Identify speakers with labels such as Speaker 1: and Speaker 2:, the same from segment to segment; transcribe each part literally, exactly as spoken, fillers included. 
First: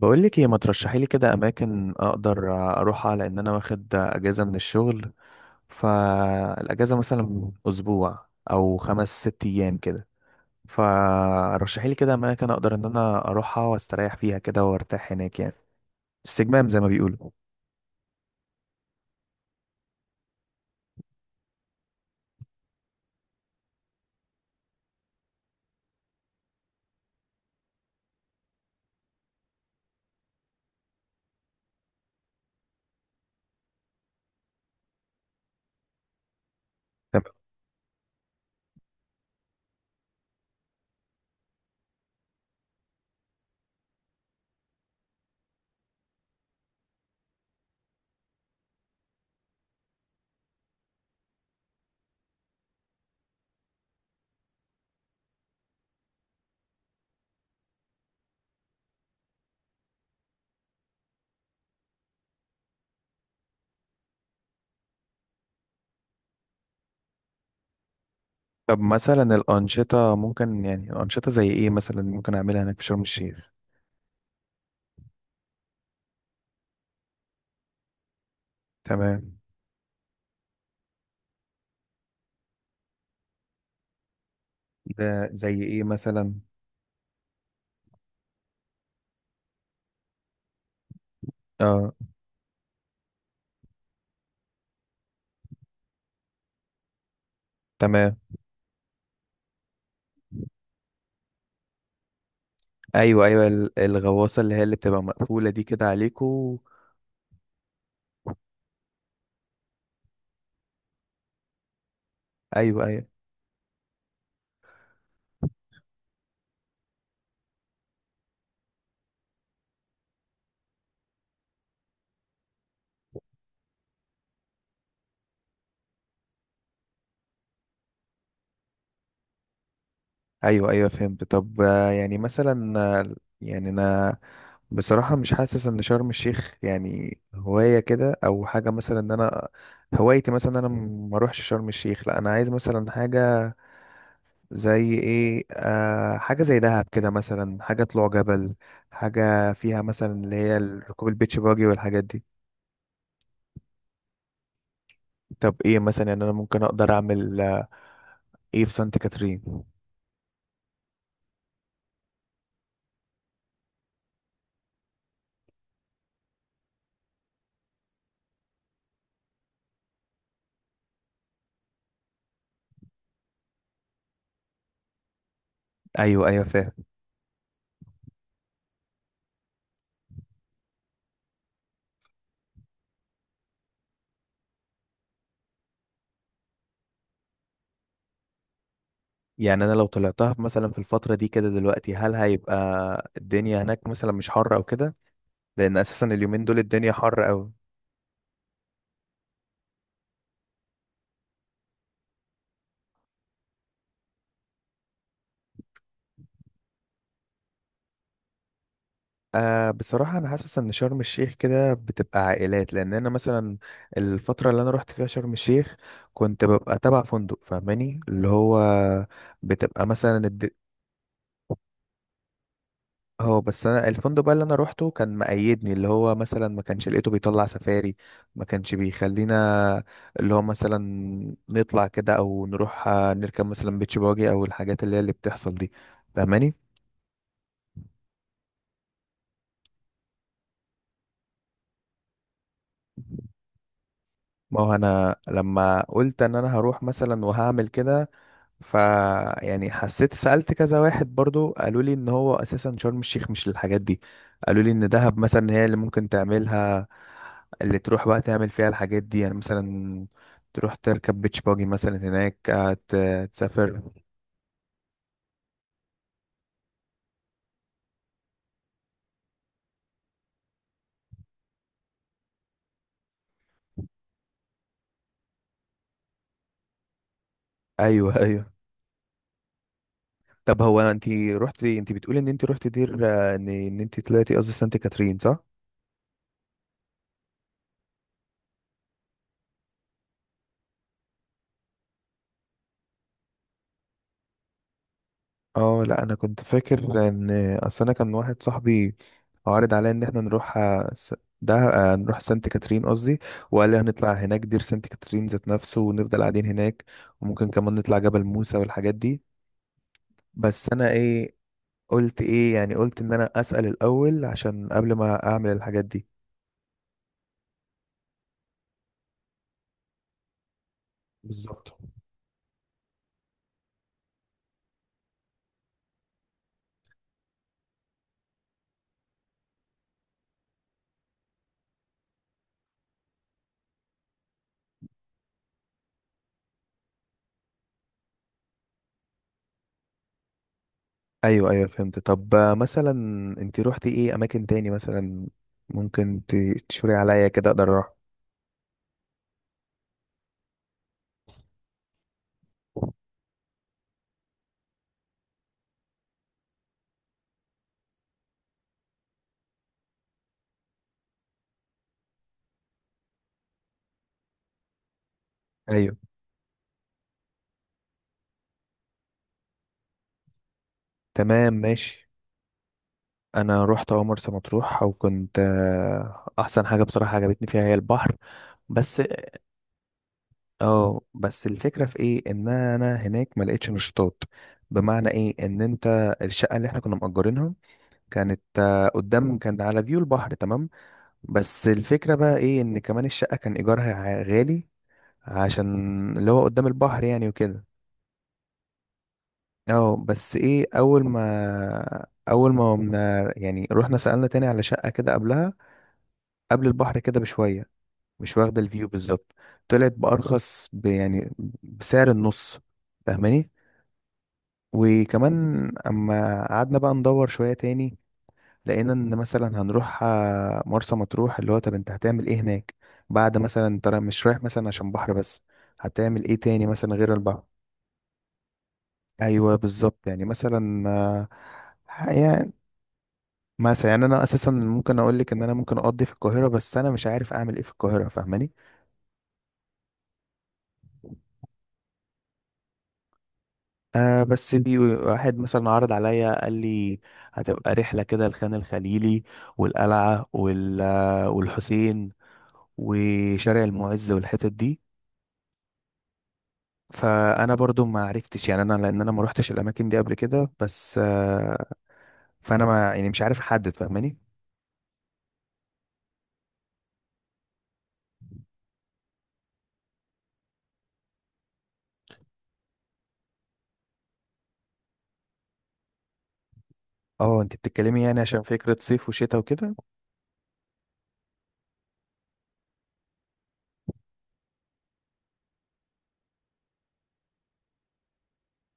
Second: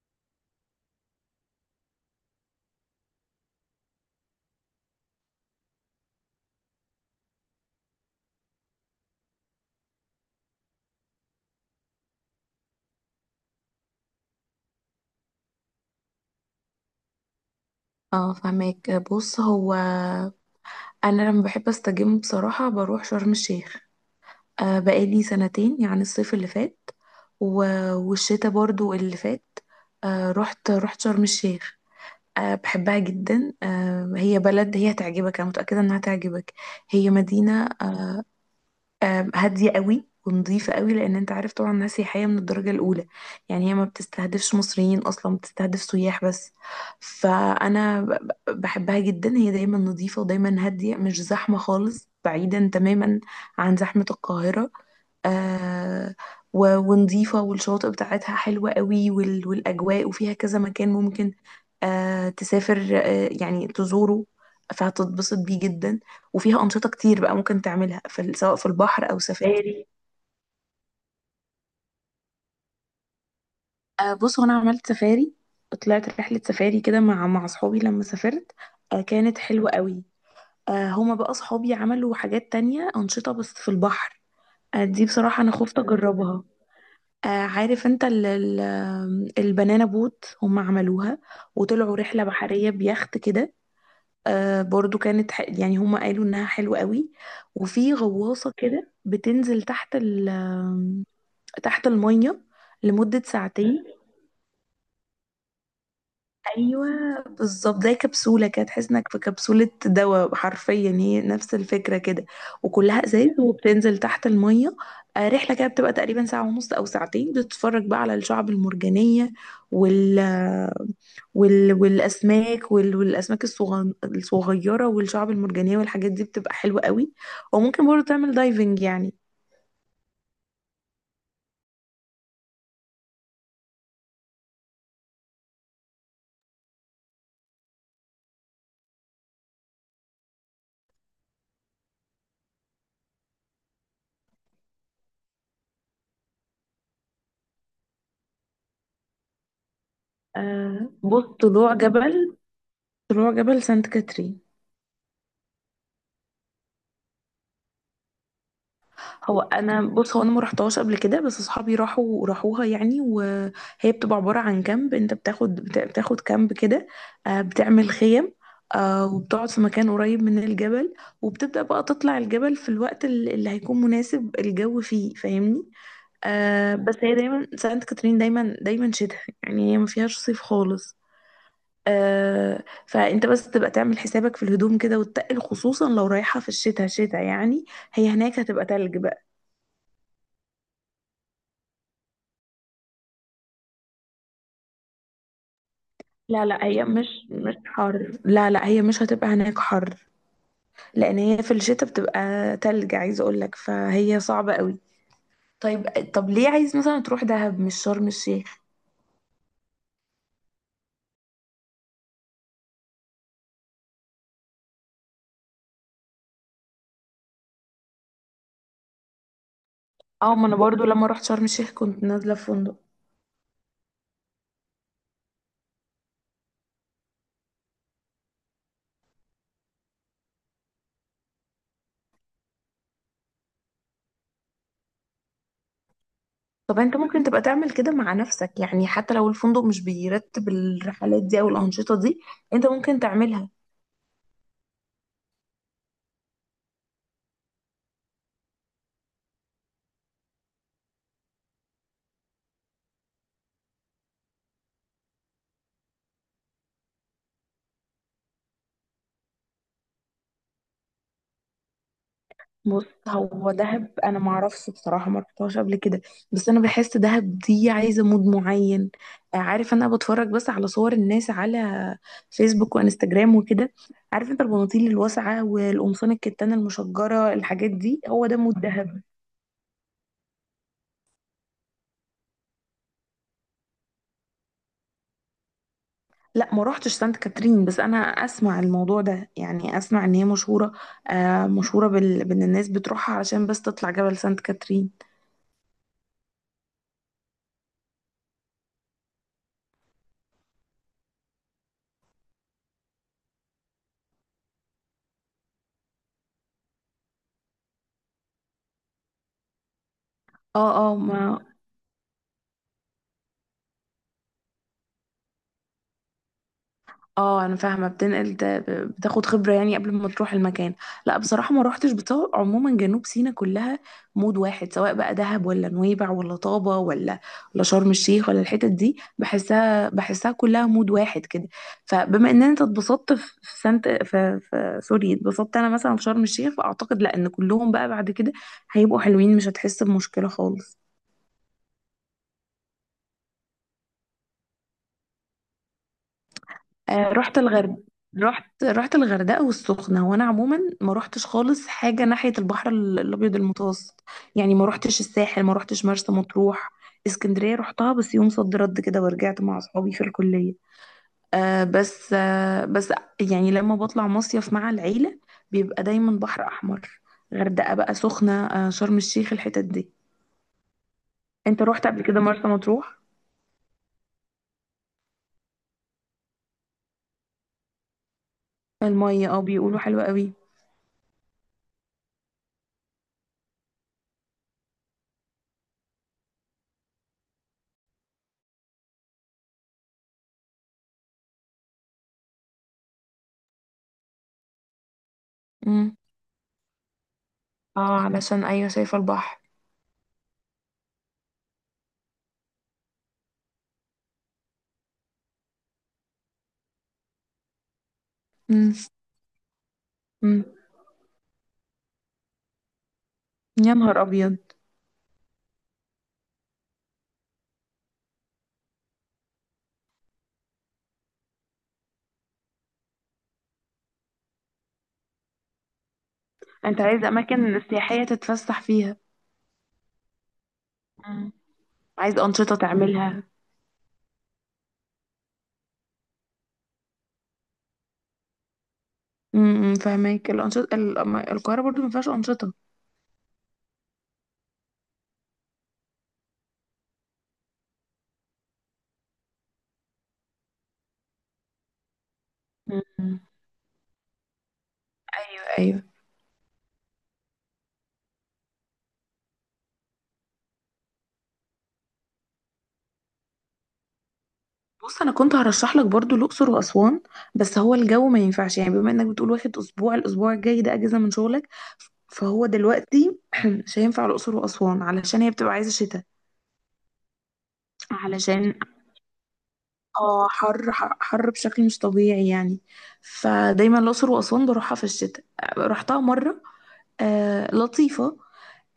Speaker 1: بقول لك ايه؟ ما ترشحي لي كده اماكن اقدر اروحها، لان انا واخد اجازه من الشغل. فالاجازه مثلا اسبوع او خمس ست ايام كده. فرشحي لي كده اماكن اقدر ان انا اروحها واستريح فيها كده وارتاح هناك، يعني استجمام زي ما بيقولوا.
Speaker 2: اه فهماك، بص، هو انا لما بحب استجم بصراحة بروح شرم الشيخ. آه بقالي سنتين، يعني الصيف اللي فات و- والشتاء برضو اللي فات. آه رحت رحت شرم الشيخ. آه بحبها جدا. آه، هي بلد، هي هتعجبك، انا متأكدة انها هتعجبك. هي
Speaker 1: طب
Speaker 2: مدينة آم، هادية قوي ونظيفة قوي، لأن أنت عارف طبعا، ناس سياحية من الدرجة الأولى. يعني هي ما بتستهدفش مصريين أصلا، بتستهدف سياح بس. فأنا ب- ب- بحبها جدا، هي دايما نظيفة ودايما هادية، مش زحمة خالص، بعيدا تماما عن زحمة القاهرة. آه، و- ونضيفة، والشواطئ بتاعتها حلوة قوي، وال- والأجواء، وفيها كذا مكان ممكن آه تسافر، آه يعني تزوره، فهتتبسط بيه جدا. وفيها أنشطة كتير بقى ممكن تعملها في ال- سواء في
Speaker 1: طب
Speaker 2: البحر أو
Speaker 1: مثلا
Speaker 2: سفاري سفاري.
Speaker 1: الانشطه ممكن، يعني انشطه زي ايه مثلا ممكن اعملها هناك في شرم الشيخ؟
Speaker 2: آه بص، هو انا عملت سفاري، طلعت رحله سفاري كده مع مع اصحابي لما سافرت. آه
Speaker 1: تمام.
Speaker 2: كانت حلوه قوي. آه هما بقى اصحابي عملوا حاجات تانية، انشطه بس في البحر. آه دي
Speaker 1: ده
Speaker 2: بصراحه انا
Speaker 1: زي
Speaker 2: خفت
Speaker 1: ايه مثلا؟
Speaker 2: اجربها. آه عارف انت، ال ال البنانا بوت هما عملوها،
Speaker 1: اه
Speaker 2: وطلعوا رحله بحريه بيخت كده. آه برضو كانت ح... يعني هما قالوا انها حلوه قوي. وفي
Speaker 1: تمام.
Speaker 2: غواصه كده بتنزل تحت ال تحت المية لمدة
Speaker 1: ايوه ايوه، ال-
Speaker 2: ساعتين.
Speaker 1: الغواصه اللي هي اللي بتبقى مقفوله دي كده عليكو.
Speaker 2: ايوه بالظبط، زي كبسولة كده، تحس انك في كبسولة دواء، حرفيا هي نفس الفكرة كده،
Speaker 1: ايوه
Speaker 2: وكلها
Speaker 1: ايوه.
Speaker 2: ازاز وبتنزل تحت المية. آه، رحلة كده بتبقى تقريبا ساعة ونص او ساعتين، بتتفرج بقى على الشعب المرجانية، وال وال... والاسماك، وال... والاسماك الصغ... الصغيره والشعاب المرجانيه والحاجات دي بتبقى حلوه قوي. وممكن برضه تعمل دايفنج يعني.
Speaker 1: ايوه ايوه فهمت. طب آه، يعني مثلا، آه، يعني انا بصراحة مش حاسس ان شرم الشيخ يعني هواية كده او حاجة، مثلا ان انا هوايتي مثلا إن انا ما اروحش شرم الشيخ. لا، انا عايز مثلا حاجة زي ايه؟ آه، حاجة زي دهب كده مثلا، حاجة طلوع جبل، حاجة فيها مثلا اللي هي
Speaker 2: آه
Speaker 1: ركوب
Speaker 2: بص،
Speaker 1: البيتش باجي
Speaker 2: طلوع
Speaker 1: والحاجات دي.
Speaker 2: جبل طلوع جبل سانت كاترين.
Speaker 1: طب ايه مثلا؟ يعني انا ممكن اقدر اعمل، آه، ايه في سانت
Speaker 2: هو
Speaker 1: كاترين؟
Speaker 2: انا، بص، هو انا ما رحتهاش قبل كده، بس اصحابي راحوا راحوها يعني، وهي بتبقى عباره عن كامب، انت بتاخد بت- بتاخد كامب كده. آه، بتعمل خيم، آه، وبتقعد في مكان قريب من الجبل. وبتبدا بقى تطلع الجبل في الوقت ال- اللي هيكون مناسب، الجو فيه فاهمني.
Speaker 1: ايوه ايوه فاهم.
Speaker 2: آه، بس هي دايما، سانت كاترين دايما دايما شتاء، يعني هي ما فيهاش صيف خالص. آه، فانت بس تبقى تعمل حسابك في الهدوم كده وتتقل، خصوصا لو رايحه في الشتاء، شتاء يعني هي هناك هتبقى تلج.
Speaker 1: يعني انا لو طلعتها في- مثلا في الفتره دي كده دلوقتي، هل هيبقى الدنيا هناك مثلا مش حر او كده؟ لان اساسا
Speaker 2: لا،
Speaker 1: اليومين دول
Speaker 2: لا، هي
Speaker 1: الدنيا
Speaker 2: مش
Speaker 1: حر قوي.
Speaker 2: مش حر، لا، لا، هي مش هتبقى هناك حر، لان هي في الشتاء بتبقى تلج، عايزه اقول لك، فهي صعبه قوي. طيب. طب ليه عايز مثلا تروح دهب مش شرم الشيخ؟
Speaker 1: آه بصراحه انا حاسس ان شرم الشيخ كده بتبقى عائلات، لان انا مثلا الفتره اللي انا رحت فيها شرم الشيخ كنت ببقى تبع فندق، فاهماني؟ اللي هو بتبقى مثلا
Speaker 2: اه، ما
Speaker 1: الد-
Speaker 2: انا برضو لما رحت شرم الشيخ كنت نازله في فندق.
Speaker 1: اه بس انا الفندق بقى اللي انا روحته كان مقيدني، اللي هو مثلا ما كانش لقيته بيطلع سفاري، ما كانش بيخلينا اللي هو مثلا نطلع كده او نروح، آه، نركب مثلا بيتش باجي او الحاجات اللي هي اللي بتحصل دي، فاهماني؟
Speaker 2: طب انت ممكن تبقى تعمل كده مع نفسك، يعني حتى لو الفندق مش بيرتب الرحلات دي او الانشطه دي، انت ممكن تعملها.
Speaker 1: ما هو انا لما قلت ان انا هروح مثلا وهعمل كده، ف يعني حسيت، سألت كذا واحد برضو قالوا لي ان هو اساسا شرم الشيخ مش للحاجات دي، قالوا لي ان دهب مثلا هي اللي ممكن تعملها، اللي تروح بقى تعمل فيها الحاجات دي يعني مثلا، تروح تركب بيتش باجي مثلا هناك، آه،
Speaker 2: بص،
Speaker 1: ت-
Speaker 2: هو
Speaker 1: تسافر.
Speaker 2: دهب انا ما اعرفش بصراحه، ما رحتهاش قبل كده، بس انا بحس دهب دي عايزه مود معين. آه، عارف، انا بتفرج بس على صور الناس على فيسبوك وانستجرام وكده. عارف انت، البناطيل الواسعه والقمصان الكتان المشجره، الحاجات دي
Speaker 1: ايوه
Speaker 2: هو ده
Speaker 1: ايوه.
Speaker 2: مود دهب.
Speaker 1: طب هو انت رحتي، انت بتقولي ان انت رحتي دير، آه، ان ان انت طلعتي، قصدي سانت كاترين، صح؟
Speaker 2: لا، ما روحتش سانت كاترين، بس انا اسمع الموضوع ده، يعني اسمع ان هي مشهوره. آه مشهوره بال... بان الناس بتروحها علشان بس تطلع جبل سانت كاترين.
Speaker 1: اه لا، انا كنت فاكر ان اصل انا كان واحد صاحبي عارض عليا ان احنا نروح، آه، س- ده آه، نروح سانت كاترين قصدي، وقال لي هنطلع هناك دير سانت كاترين ذات نفسه ونفضل قاعدين هناك، وممكن كمان نطلع جبل موسى والحاجات دي. بس
Speaker 2: اه،
Speaker 1: انا
Speaker 2: اه، ما
Speaker 1: ايه قلت ايه؟ يعني قلت ان انا اسأل الاول عشان قبل ما اعمل الحاجات دي.
Speaker 2: اه انا فاهمه، بتنقل ده- بتاخد خبره يعني قبل ما تروح المكان. لا بصراحه ما
Speaker 1: بالظبط.
Speaker 2: روحتش بطول، عموما جنوب سيناء كلها مود واحد، سواء بقى دهب ولا نويبع ولا طابه ولا ولا شرم الشيخ ولا الحتت دي، بحسها بحسها كلها مود واحد كده. فبما ان انت اتبسطت في في سانت، في, في سوري، اتبسطت انا مثلا في شرم الشيخ، فاعتقد لا، ان كلهم بقى بعد كده هيبقوا حلوين، مش هتحس بمشكله خالص.
Speaker 1: ايوه ايوه فهمت. طب آه، مثلا انت روحتي ايه اماكن تاني مثلا ممكن ت- تشوري
Speaker 2: آه،
Speaker 1: عليا
Speaker 2: رحت
Speaker 1: كده اقدر
Speaker 2: الغرب،
Speaker 1: اروح؟
Speaker 2: رحت رحت الغردقة والسخنة، وانا عموما ما رحتش خالص حاجة ناحية البحر ال- الابيض المتوسط، يعني ما رحتش الساحل، ما رحتش مرسى مطروح. اسكندرية رحتها بس يوم صد رد كده، ورجعت مع اصحابي في الكلية. آه بس آه بس يعني لما بطلع مصيف مع العيلة، بيبقى
Speaker 1: ايوه
Speaker 2: دايما بحر احمر. غردقة بقى، سخنة، آه شرم الشيخ، الحتت دي.
Speaker 1: تمام
Speaker 2: انت رحت قبل
Speaker 1: ماشي.
Speaker 2: كده مرسى مطروح؟
Speaker 1: انا رحت اول مرسى مطروح، وكنت آه، احسن حاجه بصراحه عجبتني فيها هي البحر بس.
Speaker 2: المية، اه بيقولوا حلوة قوي.
Speaker 1: اه بس الفكره في ايه؟ ان انا هناك ما لقيتش نشاطات. بمعنى ايه ان انت الشقه اللي احنا كنا مأجرينها كانت آه، قدام، كان على فيو البحر، تمام. بس الفكرة بقى ايه؟ ان كمان الشقة كان ايجارها ع- غالي،
Speaker 2: امم
Speaker 1: عشان اللي هو قدام البحر يعني وكده.
Speaker 2: اه علشان، ايوه شايفة البحر.
Speaker 1: اه بس ايه، اول ما اول ما قمنا يعني رحنا سألنا تاني على شقة كده قبلها، قبل البحر كده بشوية، مش واخدة
Speaker 2: امم
Speaker 1: الفيو بالظبط، طلعت بأرخص، ب- يعني بسعر النص، فاهماني؟
Speaker 2: يا نهار أبيض.
Speaker 1: وكمان اما قعدنا بقى ندور شوية تاني، لقينا ان مثلا هنروح، آه، مرسى مطروح اللي هو طب انت هتعمل ايه هناك بعد مثلا انت را- مش رايح مثلا عشان بحر بس، هتعمل ايه تاني
Speaker 2: أنت
Speaker 1: مثلا
Speaker 2: عايز
Speaker 1: غير البحر؟
Speaker 2: أماكن سياحية تتفسح فيها.
Speaker 1: ايوه بالظبط. يعني مثلا آه،
Speaker 2: مم.
Speaker 1: ح-
Speaker 2: عايز
Speaker 1: يعني
Speaker 2: أنشطة تعملها.
Speaker 1: مثلا، يعني انا اساسا ممكن اقول لك ان انا ممكن اقضي في القاهره، بس انا مش عارف اعمل ايه في القاهره، فاهماني؟
Speaker 2: امم فاهمك، الأنشطة ال- أما القاهرة برضو ما فيهاش أنشطة.
Speaker 1: آه بس في واحد مثلا عرض عليا، قال لي هتبقى رحله كده الخان الخليلي والقلعه وال- آه، والحسين
Speaker 2: مم.
Speaker 1: وشارع المعز والحتت دي.
Speaker 2: ايوه، ايوه،
Speaker 1: فانا برضو ما عرفتش يعني انا، لان انا ما روحتش الاماكن دي قبل كده، بس آه، فانا ما يعني مش عارف احدد، فاهماني؟
Speaker 2: بص انا كنت هرشح لك برضو الاقصر واسوان. بس هو الجو ما ينفعش، يعني بما انك بتقول واخد اسبوع، الاسبوع الجاي ده اجازه من شغلك، فهو دلوقتي مش هينفع الاقصر واسوان، علشان هي بتبقى عايزه شتاء.
Speaker 1: اه انت بتتكلمي يعني عشان
Speaker 2: علشان،
Speaker 1: فكرة صيف وشتاء وكده.
Speaker 2: اه حر، حر، حر بشكل مش طبيعي يعني. فدايما الأقصر وأسوان بروحها في الشتاء، رحتها مرة. آه لطيفة.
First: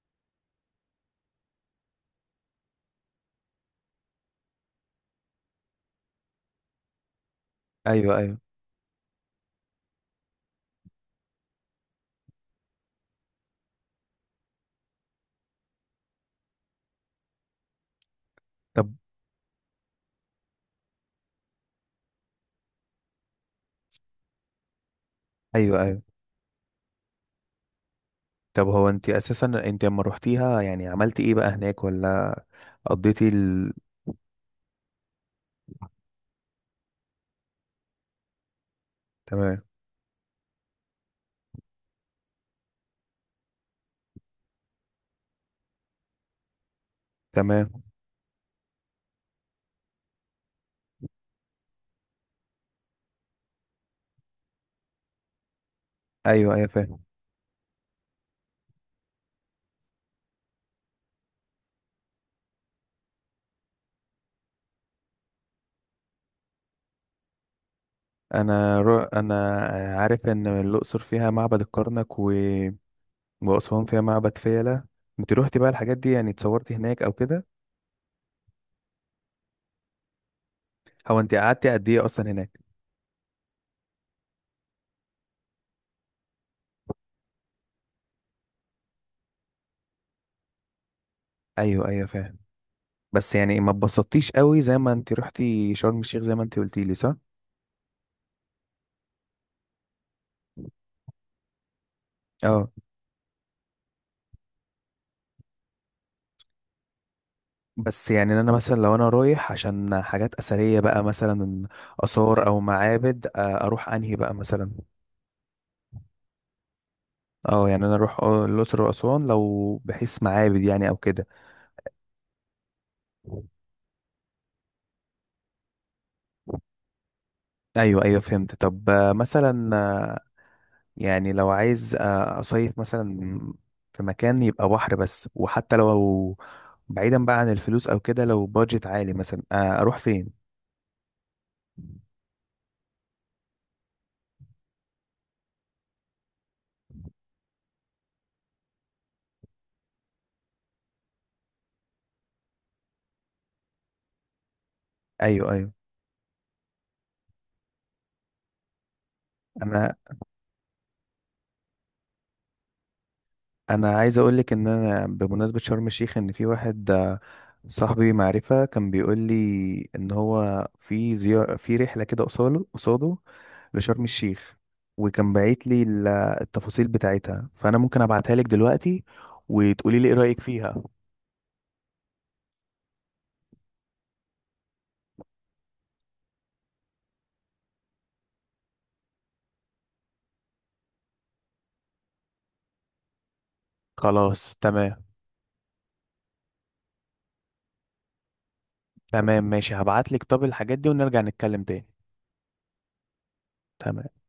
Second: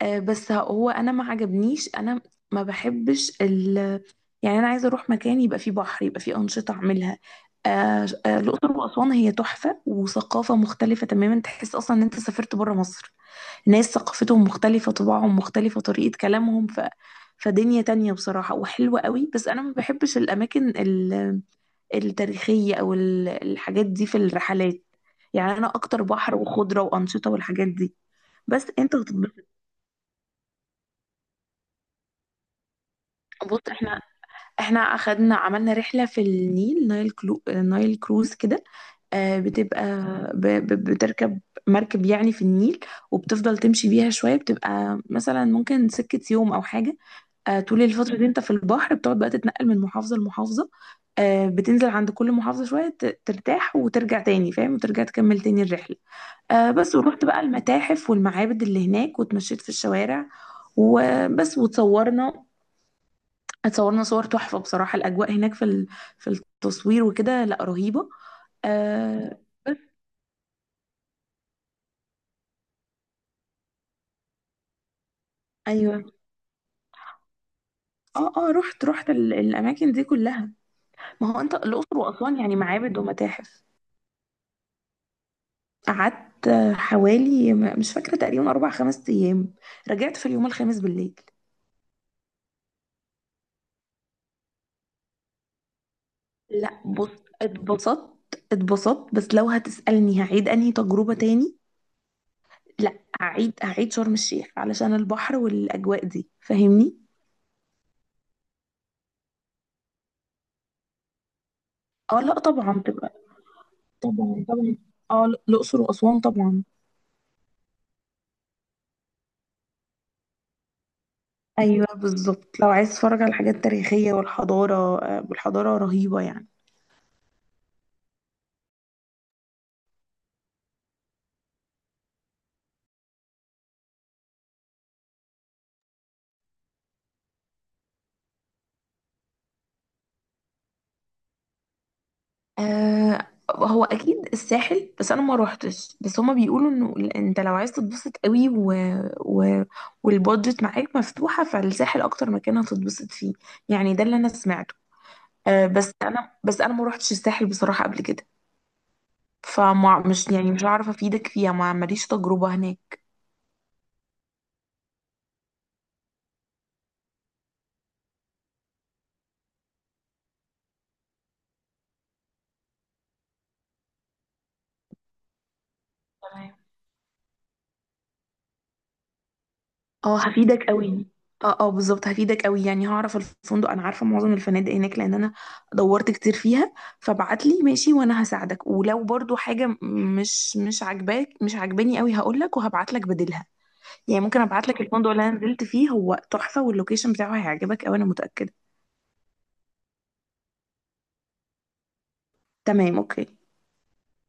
Speaker 2: آه، بس هو انا ما عجبنيش انا، ما بحبش ال يعني انا عايزه اروح مكان يبقى فيه بحر، يبقى فيه انشطه اعملها. آه،
Speaker 1: ايوه ايوه.
Speaker 2: آه، الاقصر واسوان هي تحفه وثقافه مختلفه تماما، تحس اصلا ان انت سافرت بره مصر. ناس ثقافتهم مختلفه، طباعهم مختلفه، طريقه كلامهم، ف فدنيا تانية بصراحة
Speaker 1: طب
Speaker 2: وحلوة قوي. بس أنا ما بحبش الأماكن ال- التاريخية أو ال- الحاجات دي في الرحلات، يعني أنا
Speaker 1: ايوه ايوه.
Speaker 2: أكتر بحر وخضرة وأنشطة والحاجات دي. بس
Speaker 1: طب هو
Speaker 2: أنت
Speaker 1: انت اساسا
Speaker 2: هتتبسط.
Speaker 1: انت لما روحتيها يعني عملتي ايه بقى هناك، ولا قضيتي
Speaker 2: بص،
Speaker 1: ال...
Speaker 2: إحنا احنا اخدنا، عملنا رحلة في النيل، نايل كلو... نايل كروز كده. آه،
Speaker 1: تمام.
Speaker 2: بتبقى ب... ب... بتركب مركب يعني في النيل. وبتفضل تمشي بيها شوية، بتبقى مثلا ممكن سكة يوم أو حاجة. آه، طول
Speaker 1: تمام.
Speaker 2: الفترة دي أنت في البحر، بتقعد بقى تتنقل من محافظة لمحافظة. آه، بتنزل عند كل محافظة شوية، ت- ترتاح وترجع تاني فاهم، وترجع تكمل تاني الرحلة.
Speaker 1: ايوه ايوه
Speaker 2: آه، بس
Speaker 1: فاهم.
Speaker 2: ورحت بقى المتاحف والمعابد اللي هناك، واتمشيت في الشوارع وبس، وتصورنا اتصورنا صور تحفة بصراحة، الأجواء هناك في ال- في التصوير وكده، لا رهيبة.
Speaker 1: انا رو...
Speaker 2: آه
Speaker 1: انا
Speaker 2: بس،
Speaker 1: عارف ان الاقصر فيها معبد الكرنك و... واسوان فيها معبد فيلة. انت روحتي بقى الحاجات
Speaker 2: أيوه.
Speaker 1: دي؟ يعني اتصورتي هناك او كده؟
Speaker 2: اه اه رحت رحت ال- الأماكن دي كلها.
Speaker 1: هو
Speaker 2: ما
Speaker 1: انت
Speaker 2: هو أنت،
Speaker 1: قعدتي قد
Speaker 2: الأقصر
Speaker 1: ايه اصلا
Speaker 2: وأسوان يعني
Speaker 1: هناك؟
Speaker 2: معابد ومتاحف، قعدت حوالي م- مش فاكرة تقريبا أربع خمس أيام، رجعت في اليوم الخامس بالليل.
Speaker 1: ايوه ايوه فاهم. بس يعني ما اتبسطتيش قوي زي ما انت رحتي شرم الشيخ زي ما انت
Speaker 2: لا
Speaker 1: قلتي لي،
Speaker 2: بص،
Speaker 1: صح؟
Speaker 2: اتبسطت، اتبسطت بس لو هتسألني هعيد أنهي تجربة تاني،
Speaker 1: اه
Speaker 2: لا، هعيد هعيد شرم الشيخ علشان البحر والأجواء دي، فاهمني؟
Speaker 1: بس يعني انا مثلا لو انا رايح عشان حاجات اثريه بقى مثلا،
Speaker 2: اه لا
Speaker 1: اثار او
Speaker 2: طبعا، تبقى
Speaker 1: معابد، آه، اروح انهي بقى
Speaker 2: طبعا،
Speaker 1: مثلا؟
Speaker 2: طبعا، اه الأقصر وأسوان طبعا.
Speaker 1: اه يعني انا اروح آه، الاقصر واسوان لو بحيث معابد يعني او كده.
Speaker 2: ايوه بالظبط، لو عايز تتفرج على الحاجات التاريخية والحضارة، آه، والحضارة رهيبة يعني.
Speaker 1: ايوه ايوه فهمت. طب آه، مثلا آه، يعني لو عايز آه، اصيف مثلا في مكان يبقى بحر بس، وحتى لو بعيدا بقى عن الفلوس او كده، لو بادجت عالي مثلا، آه، اروح فين؟
Speaker 2: آه هو اكيد الساحل، بس انا ما روحتش، بس هما بيقولوا انه ال- انت لو عايز تتبسط قوي و... و... والبادجت معاك مفتوحة، فالساحل اكتر مكان هتتبسط فيه، يعني ده اللي انا سمعته.
Speaker 1: ايوه
Speaker 2: آه
Speaker 1: ايوه.
Speaker 2: بس انا بس انا ما روحتش الساحل بصراحة قبل كده،
Speaker 1: انا
Speaker 2: فمش يعني مش هعرف افيدك فيها، ما ماليش تجربة هناك.
Speaker 1: انا عايز اقول لك ان انا بمناسبه شرم الشيخ، ان في واحد آه، صاحبي معرفه كان بيقول لي ان هو في زيارة، في رحله كده قصاله قصاده لشرم الشيخ، وكان باعت لي ال- التفاصيل بتاعتها، فانا ممكن ابعتها لك دلوقتي وتقولي لي ايه
Speaker 2: اه
Speaker 1: رايك
Speaker 2: هفيدك
Speaker 1: فيها.
Speaker 2: قوي، اه اه بالظبط هفيدك قوي، يعني هعرف الفندق، انا عارفه معظم الفنادق هناك، لان انا دورت كتير فيها. فبعت لي، ماشي، وانا هساعدك، ولو برضو حاجه م- مش مش عاجباك، مش عاجباني قوي هقول لك، وهبعت لك بديلها. يعني ممكن
Speaker 1: خلاص
Speaker 2: ابعت لك
Speaker 1: تمام.
Speaker 2: الفندق اللي انا نزلت فيه، هو تحفه، واللوكيشن بتاعه هيعجبك قوي انا متاكده.
Speaker 1: تمام ماشي، هبعت لك طب الحاجات دي ونرجع نتكلم تاني.
Speaker 2: تمام، اوكي.
Speaker 1: تمام.